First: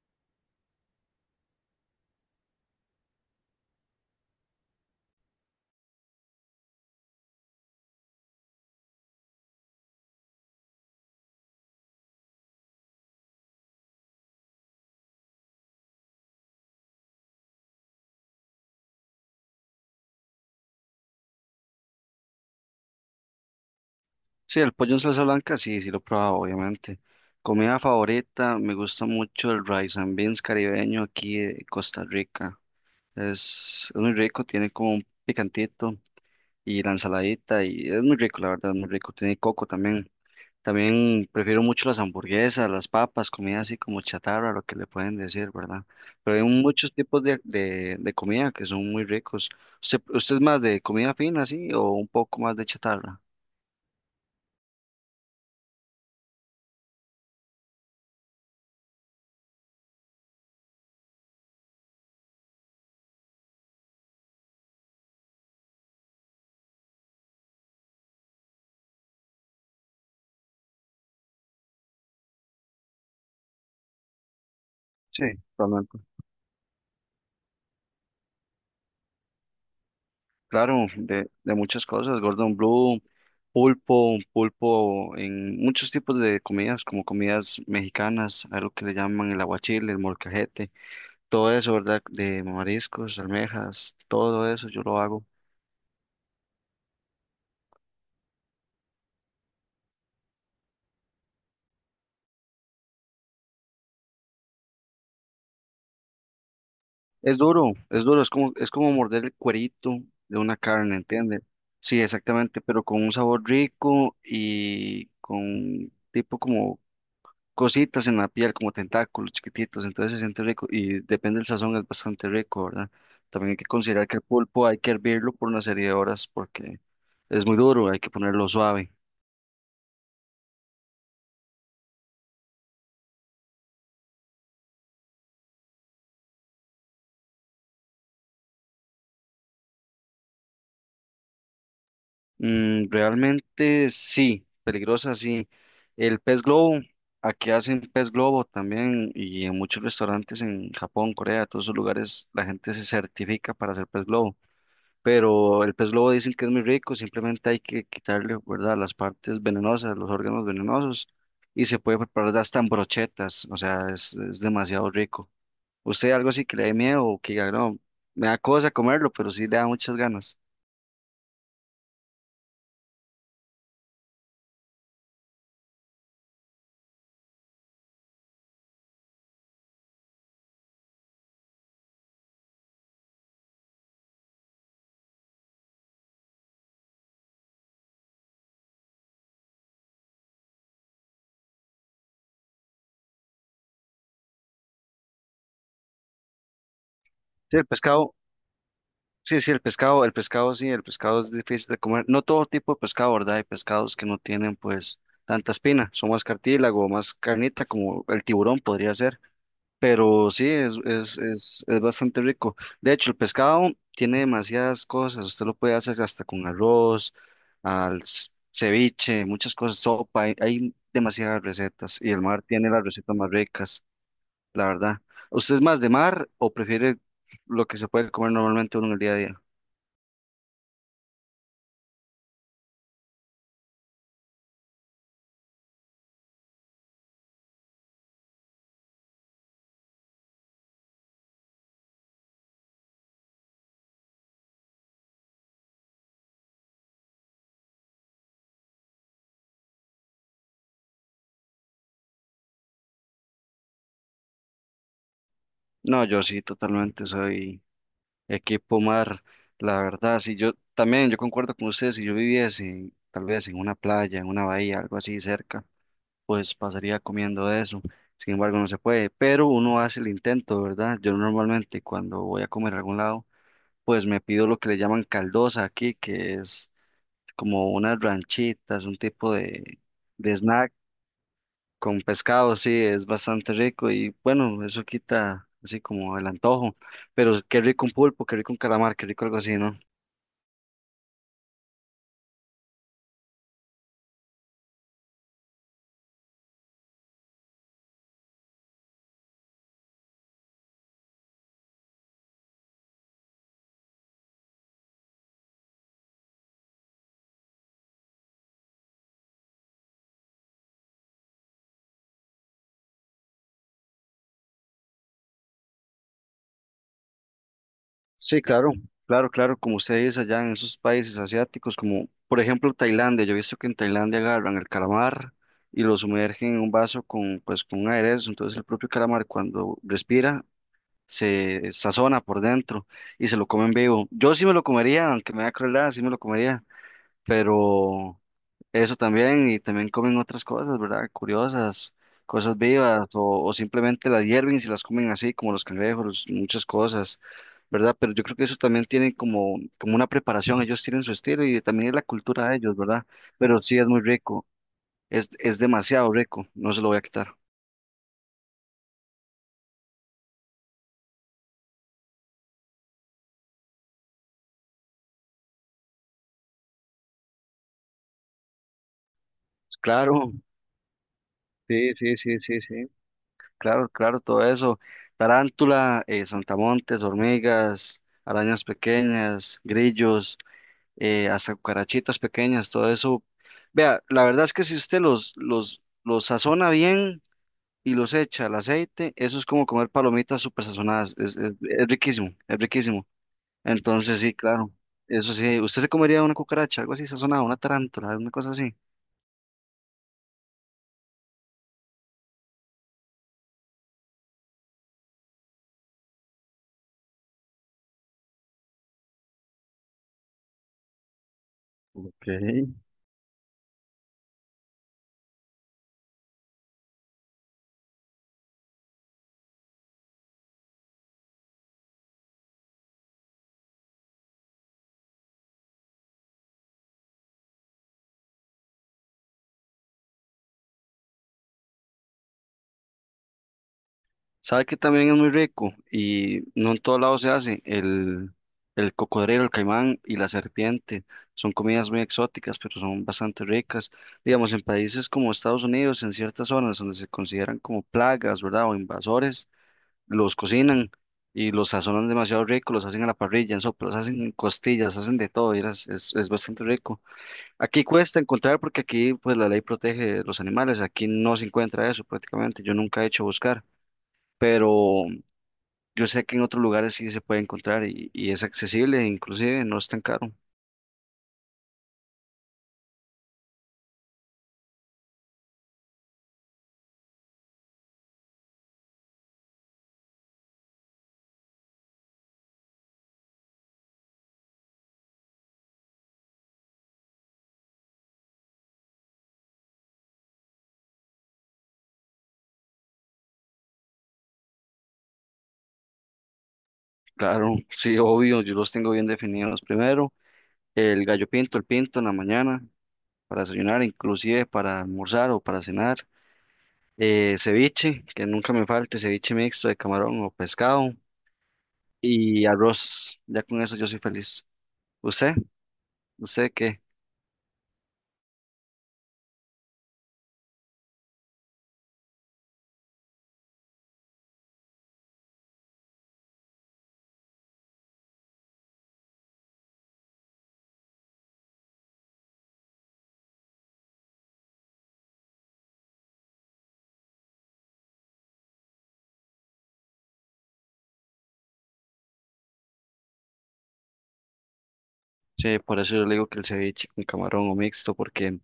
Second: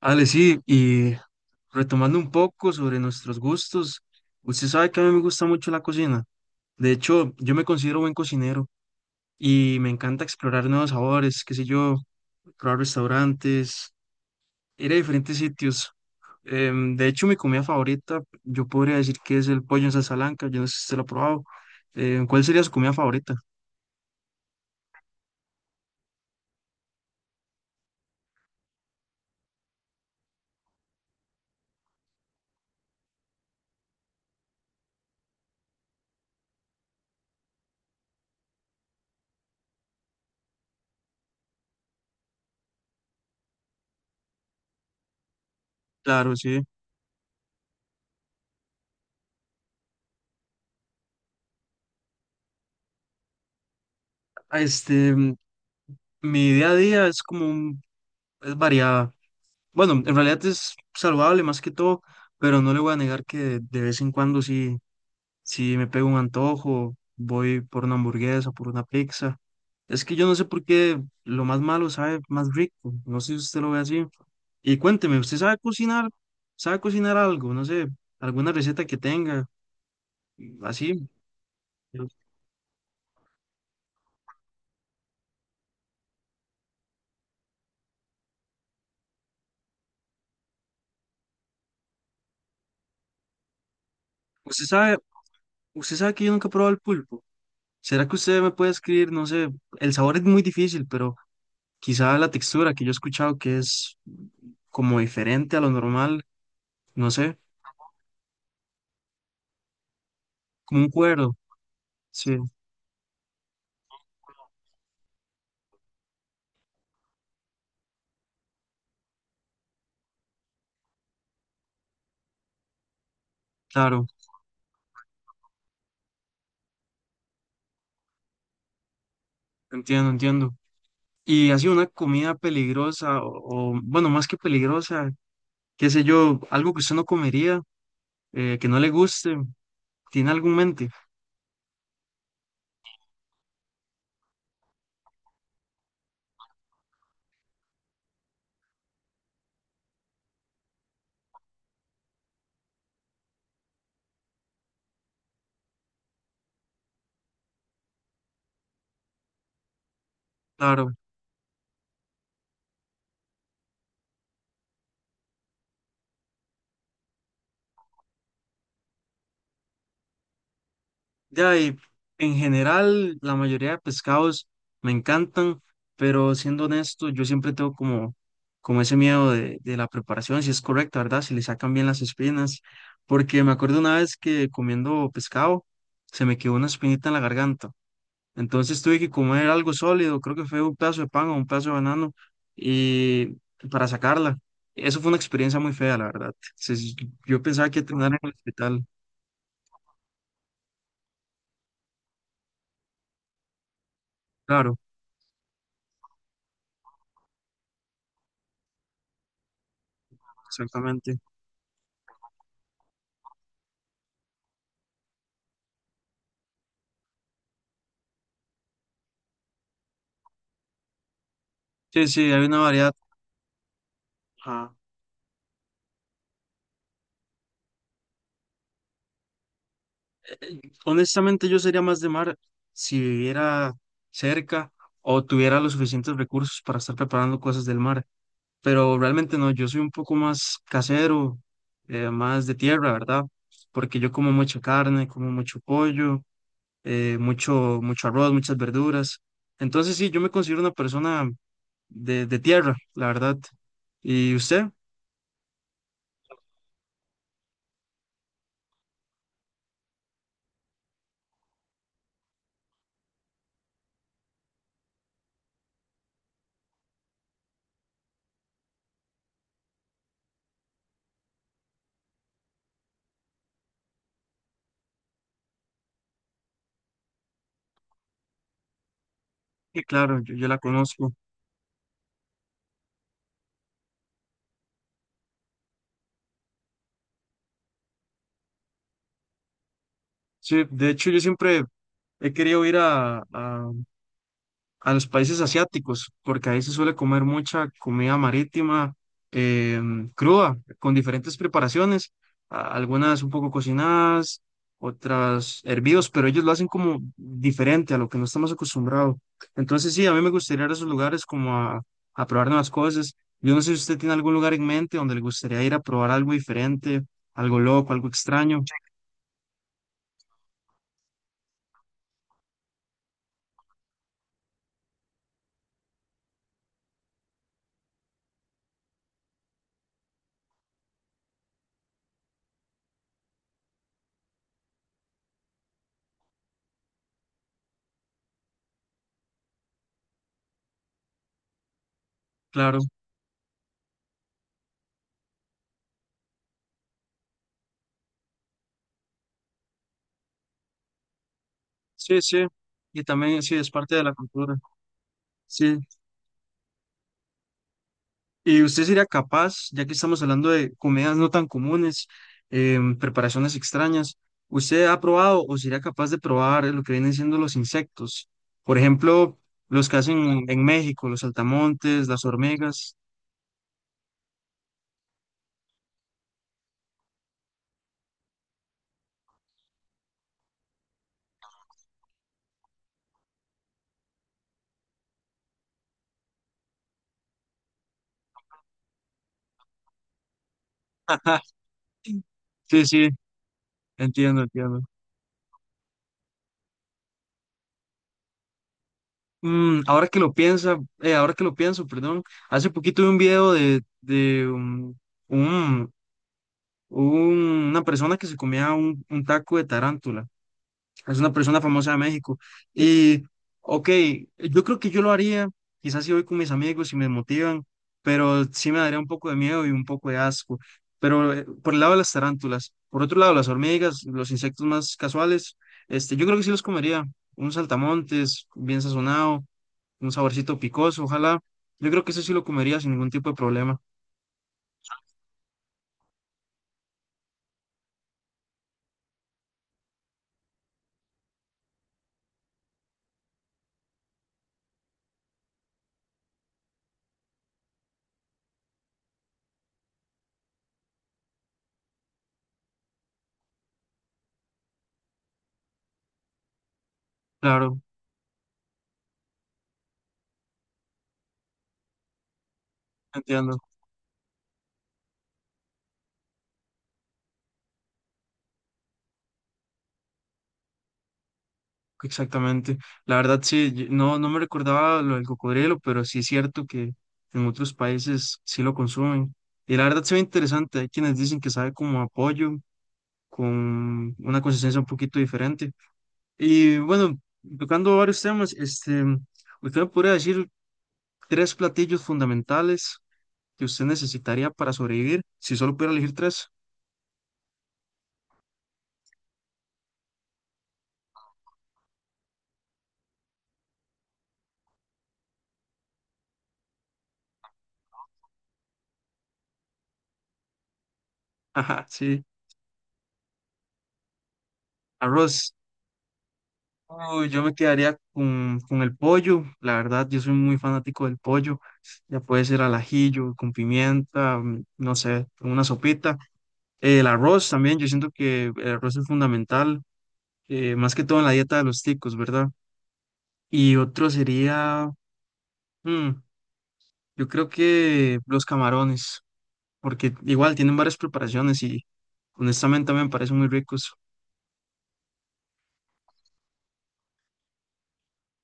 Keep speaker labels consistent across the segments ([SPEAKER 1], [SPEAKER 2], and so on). [SPEAKER 1] Ale, sí, y retomando un poco sobre nuestros gustos, usted sabe que a mí me gusta mucho la cocina. De hecho, yo me considero buen cocinero y me encanta explorar nuevos sabores, qué sé yo, probar restaurantes, ir a diferentes sitios. De hecho, mi comida favorita, yo podría decir que es el pollo en salsa blanca, yo no sé si usted lo ha probado. ¿Cuál sería su comida favorita?
[SPEAKER 2] Sí, el pollo en salsa blanca, sí, sí lo he probado, obviamente. Comida favorita, me gusta mucho el rice and beans caribeño aquí de Costa Rica. Es muy rico, tiene como un picantito y la ensaladita y es muy rico, la verdad, es muy rico. Tiene coco también. También prefiero mucho las hamburguesas, las papas, comida así como chatarra, lo que le pueden decir, ¿verdad?
[SPEAKER 1] Claro,
[SPEAKER 2] Pero hay
[SPEAKER 1] sí.
[SPEAKER 2] muchos tipos de comida que son muy ricos. ¿Usted es más de comida fina, sí, o un poco más de chatarra?
[SPEAKER 1] Este, mi día a día es como es variada. Bueno, en realidad es saludable más que todo, pero no le voy a negar que de vez en cuando sí, sí me pego un antojo, voy por una hamburguesa, por una pizza. Es que yo no sé por qué lo más malo sabe más rico, no sé si usted lo ve así. Y cuénteme,
[SPEAKER 2] Sí,
[SPEAKER 1] ¿usted sabe
[SPEAKER 2] totalmente.
[SPEAKER 1] cocinar? ¿Sabe cocinar algo? No sé, alguna receta que tenga,
[SPEAKER 2] Claro,
[SPEAKER 1] así.
[SPEAKER 2] de muchas cosas, Gordon Blue, pulpo, pulpo en muchos tipos de comidas, como comidas mexicanas, algo que le llaman el aguachile, el molcajete, todo eso, ¿verdad? De mariscos, almejas, todo
[SPEAKER 1] ¿Usted
[SPEAKER 2] eso yo
[SPEAKER 1] sabe,
[SPEAKER 2] lo hago.
[SPEAKER 1] usted sabe que yo nunca he probado el pulpo? ¿Será que usted me puede escribir? No sé, el sabor es muy difícil, pero quizá la textura que yo he escuchado que es como diferente a lo normal, no sé,
[SPEAKER 2] Es duro, es como morder el cuerito de una
[SPEAKER 1] como un
[SPEAKER 2] carne,
[SPEAKER 1] cuero.
[SPEAKER 2] ¿entiende? Sí,
[SPEAKER 1] Sí,
[SPEAKER 2] exactamente, pero con un sabor rico y con tipo como cositas en la piel, como tentáculos chiquititos, entonces se siente rico y depende del sazón, es bastante rico, ¿verdad? También hay que
[SPEAKER 1] claro,
[SPEAKER 2] considerar que el pulpo hay que hervirlo por una serie de horas porque es muy duro, hay que ponerlo suave.
[SPEAKER 1] entiendo, entiendo. Y así una comida peligrosa o bueno, más que peligrosa, qué sé yo, algo que usted no comería, que no le guste, ¿tiene algo en mente?
[SPEAKER 2] Realmente sí, peligrosa sí. El pez globo, aquí hacen pez globo también y en muchos restaurantes en Japón, Corea, todos esos lugares la gente se certifica para hacer pez globo, pero el pez globo dicen que es muy rico, simplemente hay que quitarle, ¿verdad?, las partes venenosas, los órganos
[SPEAKER 1] Claro.
[SPEAKER 2] venenosos, y se puede preparar hasta en brochetas, o sea, es demasiado rico. ¿Usted algo así que le dé miedo o que diga, no, me da cosa comerlo, pero sí le da muchas ganas?
[SPEAKER 1] Ya, y en general, la mayoría de pescados me encantan, pero siendo honesto, yo siempre tengo como, como ese miedo de la preparación, si es correcta, ¿verdad? Si le sacan bien las espinas, porque me acuerdo una vez que comiendo pescado se me quedó una espinita en la garganta, entonces tuve que comer algo sólido, creo que fue un pedazo de pan o un pedazo de banano, y para sacarla. Eso fue una experiencia muy fea, la verdad. Yo
[SPEAKER 2] Sí, el
[SPEAKER 1] pensaba que iba a terminar
[SPEAKER 2] pescado,
[SPEAKER 1] en el hospital,
[SPEAKER 2] sí, sí, el pescado, sí, el pescado es difícil de comer, no todo tipo de pescado, ¿verdad? Hay pescados que no tienen,
[SPEAKER 1] claro,
[SPEAKER 2] pues, tanta espina, son más cartílago, más carnita, como el tiburón podría ser. Pero sí, es,
[SPEAKER 1] exactamente.
[SPEAKER 2] es, es, es bastante rico. De hecho, el pescado tiene demasiadas cosas. Usted lo puede hacer hasta con arroz, ceviche, muchas cosas, sopa. Hay demasiadas recetas
[SPEAKER 1] Sí,
[SPEAKER 2] y el
[SPEAKER 1] sí,
[SPEAKER 2] mar
[SPEAKER 1] hay una
[SPEAKER 2] tiene las
[SPEAKER 1] variedad.
[SPEAKER 2] recetas más ricas, la
[SPEAKER 1] Ajá.
[SPEAKER 2] verdad. ¿Usted es más de mar o prefiere lo que se puede comer normalmente uno en el día a día?
[SPEAKER 1] Eh, honestamente, yo sería más de mar si viviera cerca o tuviera los suficientes recursos para estar preparando cosas del mar. Pero realmente no, yo soy un poco más casero, más de tierra, ¿verdad? Porque yo como mucha carne, como mucho pollo, mucho arroz, muchas verduras. Entonces sí, yo me considero una persona de tierra, la verdad. ¿Y usted?
[SPEAKER 2] No, yo sí, totalmente soy equipo mar, la verdad. Si yo también, yo concuerdo con usted, si yo viviese tal vez en una playa, en una bahía, algo así cerca. Pues pasaría comiendo de eso. Sin embargo, no se puede, pero uno hace el intento, ¿verdad? Yo normalmente cuando voy a comer a algún lado, pues me pido lo que le llaman caldosa aquí, que es como unas ranchitas, un tipo
[SPEAKER 1] Sí, claro,
[SPEAKER 2] de
[SPEAKER 1] yo la
[SPEAKER 2] snack
[SPEAKER 1] conozco.
[SPEAKER 2] con pescado, sí, es bastante rico y bueno, eso quita así como el antojo, pero qué rico un pulpo, qué rico un calamar, qué rico algo así, ¿no?
[SPEAKER 1] Sí, de hecho yo siempre he querido ir a los países asiáticos, porque ahí se suele comer mucha comida marítima, cruda, con diferentes preparaciones, algunas un poco cocinadas, otras hervidos, pero ellos lo hacen como diferente a lo que no estamos acostumbrados. Entonces sí, a mí me gustaría ir a esos lugares como a probar nuevas cosas. Yo no sé si usted tiene algún lugar en mente donde le gustaría ir a probar algo diferente, algo loco, algo
[SPEAKER 2] Sí,
[SPEAKER 1] extraño.
[SPEAKER 2] claro, como ustedes allá en esos países asiáticos, como por ejemplo Tailandia, yo he visto que en Tailandia agarran el calamar y lo sumergen en un vaso con, pues, con un aderezo, entonces el propio calamar cuando respira se sazona por dentro y se lo comen vivo. Yo sí me lo comería, aunque me da crueldad, sí me lo comería, pero eso también, y también comen otras cosas, ¿verdad? Curiosas, cosas
[SPEAKER 1] Claro,
[SPEAKER 2] vivas, o simplemente las hierven y se las comen así, como los cangrejos, muchas cosas, ¿verdad? Pero yo creo que eso también tiene como, como una preparación, ellos tienen su estilo y también es la
[SPEAKER 1] sí, sí.
[SPEAKER 2] cultura de ellos,
[SPEAKER 1] Y
[SPEAKER 2] ¿verdad?
[SPEAKER 1] también sí,
[SPEAKER 2] Pero
[SPEAKER 1] es
[SPEAKER 2] sí es
[SPEAKER 1] parte
[SPEAKER 2] muy
[SPEAKER 1] de la
[SPEAKER 2] rico,
[SPEAKER 1] cultura.
[SPEAKER 2] es
[SPEAKER 1] Sí.
[SPEAKER 2] demasiado rico, no se lo voy a quitar.
[SPEAKER 1] ¿Y usted sería capaz, ya que estamos hablando de comidas no tan comunes, preparaciones extrañas, usted ha probado o sería capaz de probar lo que vienen siendo los insectos? Por ejemplo, los que
[SPEAKER 2] Claro,
[SPEAKER 1] hacen en México, los
[SPEAKER 2] sí,
[SPEAKER 1] saltamontes,
[SPEAKER 2] sí,
[SPEAKER 1] las
[SPEAKER 2] sí, sí, sí,
[SPEAKER 1] hormigas.
[SPEAKER 2] claro, claro, todo eso. Tarántula, saltamontes, hormigas, arañas pequeñas, grillos. Hasta cucarachitas pequeñas, todo eso. Vea, la verdad es que si usted los sazona bien y los echa al aceite, eso es como comer palomitas súper sazonadas, es riquísimo, es
[SPEAKER 1] Sí,
[SPEAKER 2] riquísimo.
[SPEAKER 1] sí,
[SPEAKER 2] Entonces sí,
[SPEAKER 1] entiendo,
[SPEAKER 2] claro,
[SPEAKER 1] entiendo.
[SPEAKER 2] eso sí, ¿usted se comería una cucaracha, algo así sazonado, una tarántula, una cosa así?
[SPEAKER 1] Mm, ahora que lo piensa, ahora que lo pienso, perdón, hace poquito vi un video de un- una persona que se comía un taco de tarántula. Es una persona famosa de México.
[SPEAKER 2] Ok.
[SPEAKER 1] Y, ok, yo creo que yo lo haría, quizás si voy con mis amigos y me motivan, pero sí me daría un poco de miedo y un poco de asco. Pero por el lado de las tarántulas, por otro lado, las hormigas, los insectos más casuales, yo creo que sí los comería. Un saltamontes bien sazonado, un saborcito picoso, ojalá. Yo creo que eso sí lo comería sin ningún tipo de problema.
[SPEAKER 2] ¿Sabe que también es muy rico? Y no en todos lados se hace. El cocodrilo, el caimán y la serpiente. Son comidas muy exóticas, pero son bastante ricas. Digamos, en países como Estados Unidos, en ciertas zonas donde se consideran como plagas, ¿verdad? O invasores, los cocinan y los sazonan demasiado rico, los hacen a la parrilla, en sopas, hacen en costillas, hacen de todo. Es bastante rico.
[SPEAKER 1] Claro,
[SPEAKER 2] Aquí cuesta encontrar porque aquí pues la ley protege los animales. Aquí no se encuentra eso prácticamente. Yo nunca he hecho
[SPEAKER 1] entiendo.
[SPEAKER 2] buscar, pero yo sé que en otros lugares sí se puede encontrar y es accesible, inclusive no es tan caro.
[SPEAKER 1] Exactamente. La verdad, sí, no, no me recordaba lo del cocodrilo, pero sí es cierto que en otros países sí lo consumen. Y la verdad se ve interesante. Hay quienes dicen que sabe como a pollo, con una consistencia un poquito diferente. Y bueno, tocando varios temas, usted me podría decir tres platillos fundamentales que usted necesitaría para sobrevivir, si solo pudiera elegir tres.
[SPEAKER 2] Claro, sí, obvio, yo los tengo bien definidos. Primero, el gallo pinto, el pinto en la mañana para desayunar, inclusive para almorzar o para cenar. Ceviche, que nunca me falte, ceviche mixto de camarón o pescado
[SPEAKER 1] Ajá, sí.
[SPEAKER 2] y arroz. Ya con eso yo soy feliz. ¿Usted?
[SPEAKER 1] Arroz,
[SPEAKER 2] ¿Usted qué?
[SPEAKER 1] uy, yo me quedaría con el pollo, la verdad, yo soy muy fanático del pollo, ya puede ser al ajillo, con pimienta, mm, no sé, con una sopita. El arroz también, yo siento que el arroz es fundamental, más que todo en la dieta de los ticos, ¿verdad? Y otro sería, mm, yo creo que los camarones, porque igual tienen varias preparaciones y honestamente me parecen muy ricos,
[SPEAKER 2] Sí, por eso yo le digo que el ceviche con camarón o mixto, porque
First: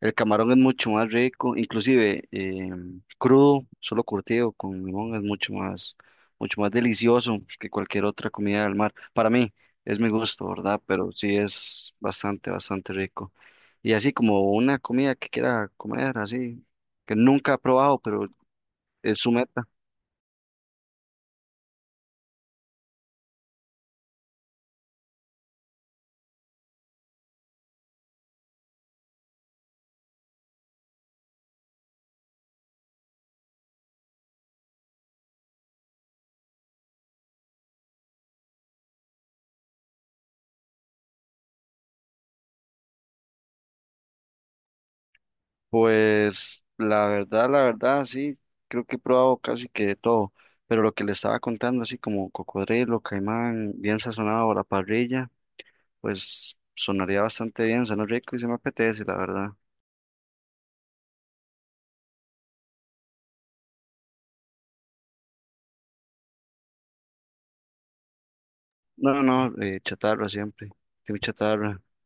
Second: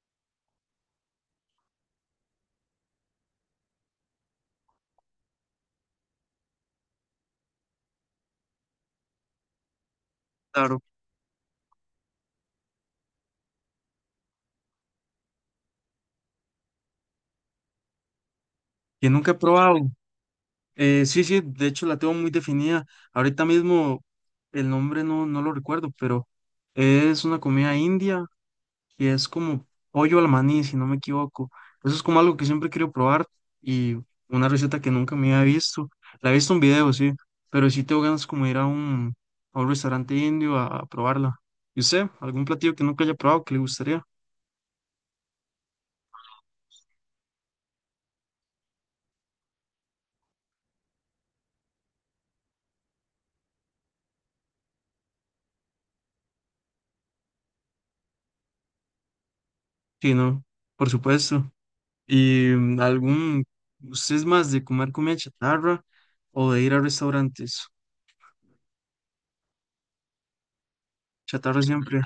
[SPEAKER 2] el camarón es mucho más rico, inclusive crudo, solo curtido con limón es mucho más delicioso que cualquier otra comida del mar. Para mí es mi gusto, ¿verdad?
[SPEAKER 1] claro,
[SPEAKER 2] Pero sí es bastante, bastante rico. Y así como una comida que quiera comer, así, que nunca ha probado, pero
[SPEAKER 1] que
[SPEAKER 2] es su
[SPEAKER 1] nunca he
[SPEAKER 2] meta.
[SPEAKER 1] probado. Sí, sí, de hecho la tengo muy definida. Ahorita mismo el nombre no, no lo recuerdo, pero es una comida india que es como pollo al maní, si no me equivoco. Eso es como algo que siempre quiero probar y una receta que nunca me había visto. La he visto en video, sí, pero sí tengo ganas como de ir a a un restaurante indio a probarla. ¿Y usted? ¿Algún platillo que nunca haya probado que le gustaría?
[SPEAKER 2] Pues la verdad, sí, creo que he probado casi que de todo, pero lo que le estaba contando, así como cocodrilo, caimán, bien sazonado a la parrilla, pues sonaría bastante bien, suena rico y se me apetece, la verdad.
[SPEAKER 1] Sí, no, por supuesto. Y mm, algún, ¿usted es más de comer comida chatarra o de ir a restaurantes?
[SPEAKER 2] No, no, chatarra siempre, tengo
[SPEAKER 1] Chatarra
[SPEAKER 2] chatarra,
[SPEAKER 1] siempre,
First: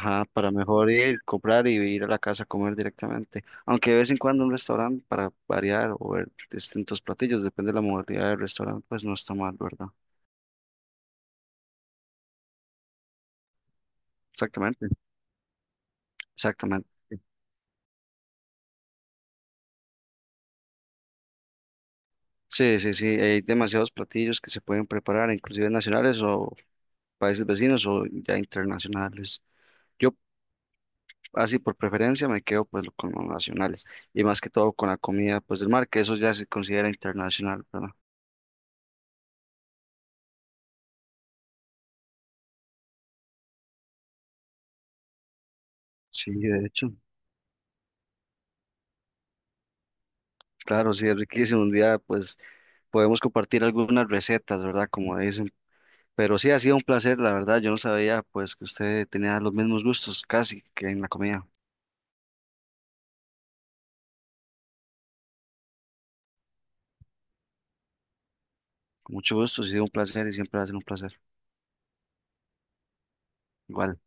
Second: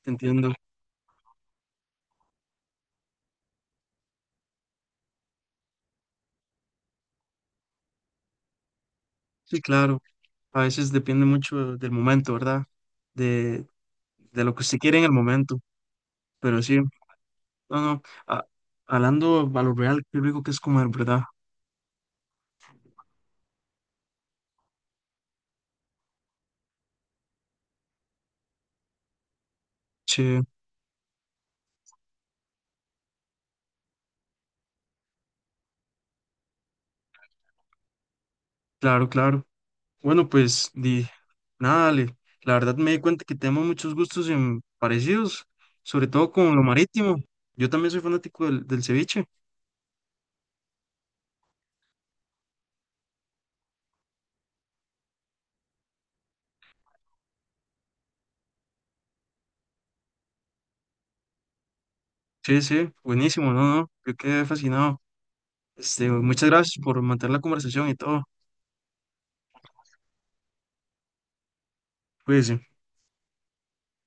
[SPEAKER 1] te entiendo.
[SPEAKER 2] para mejor ir, comprar y ir a la casa a comer directamente, aunque de vez en cuando un restaurante para variar o ver distintos platillos, depende de la modalidad del restaurante, pues no está mal,
[SPEAKER 1] Sí,
[SPEAKER 2] ¿verdad?
[SPEAKER 1] claro. A veces depende mucho del momento, ¿verdad? De, de lo que usted
[SPEAKER 2] Exactamente,
[SPEAKER 1] quiere en el momento. Pero sí,
[SPEAKER 2] exactamente.
[SPEAKER 1] no, no. a- Hablando a lo real, qué rico que es comer, ¿verdad?
[SPEAKER 2] Sí, sí, sí, hay demasiados platillos que se pueden preparar, inclusive nacionales o países vecinos o ya internacionales. Yo
[SPEAKER 1] Che,
[SPEAKER 2] así por preferencia me quedo pues con los nacionales y más que todo con la comida pues del mar, que eso ya se considera internacional, ¿verdad?
[SPEAKER 1] claro, claro. Bueno, pues, di, nada, Ale, la verdad me di cuenta que tenemos muchos gustos parecidos, sobre todo
[SPEAKER 2] Sí,
[SPEAKER 1] con lo
[SPEAKER 2] de hecho,
[SPEAKER 1] marítimo. Yo también soy fanático del ceviche.
[SPEAKER 2] claro, sí, es riquísimo. Un día pues podemos compartir algunas recetas, ¿verdad? Como dicen. Pero sí, ha sido un placer, la verdad. Yo no sabía pues que usted tenía los mismos gustos casi que en la comida.
[SPEAKER 1] Sí, sí, buenísimo, no, no, yo quedé fascinado. Muchas gracias por mantener la conversación y todo.
[SPEAKER 2] Con mucho gusto, ha sido un placer y siempre va a ser un placer.
[SPEAKER 1] Cuídense.
[SPEAKER 2] Igual.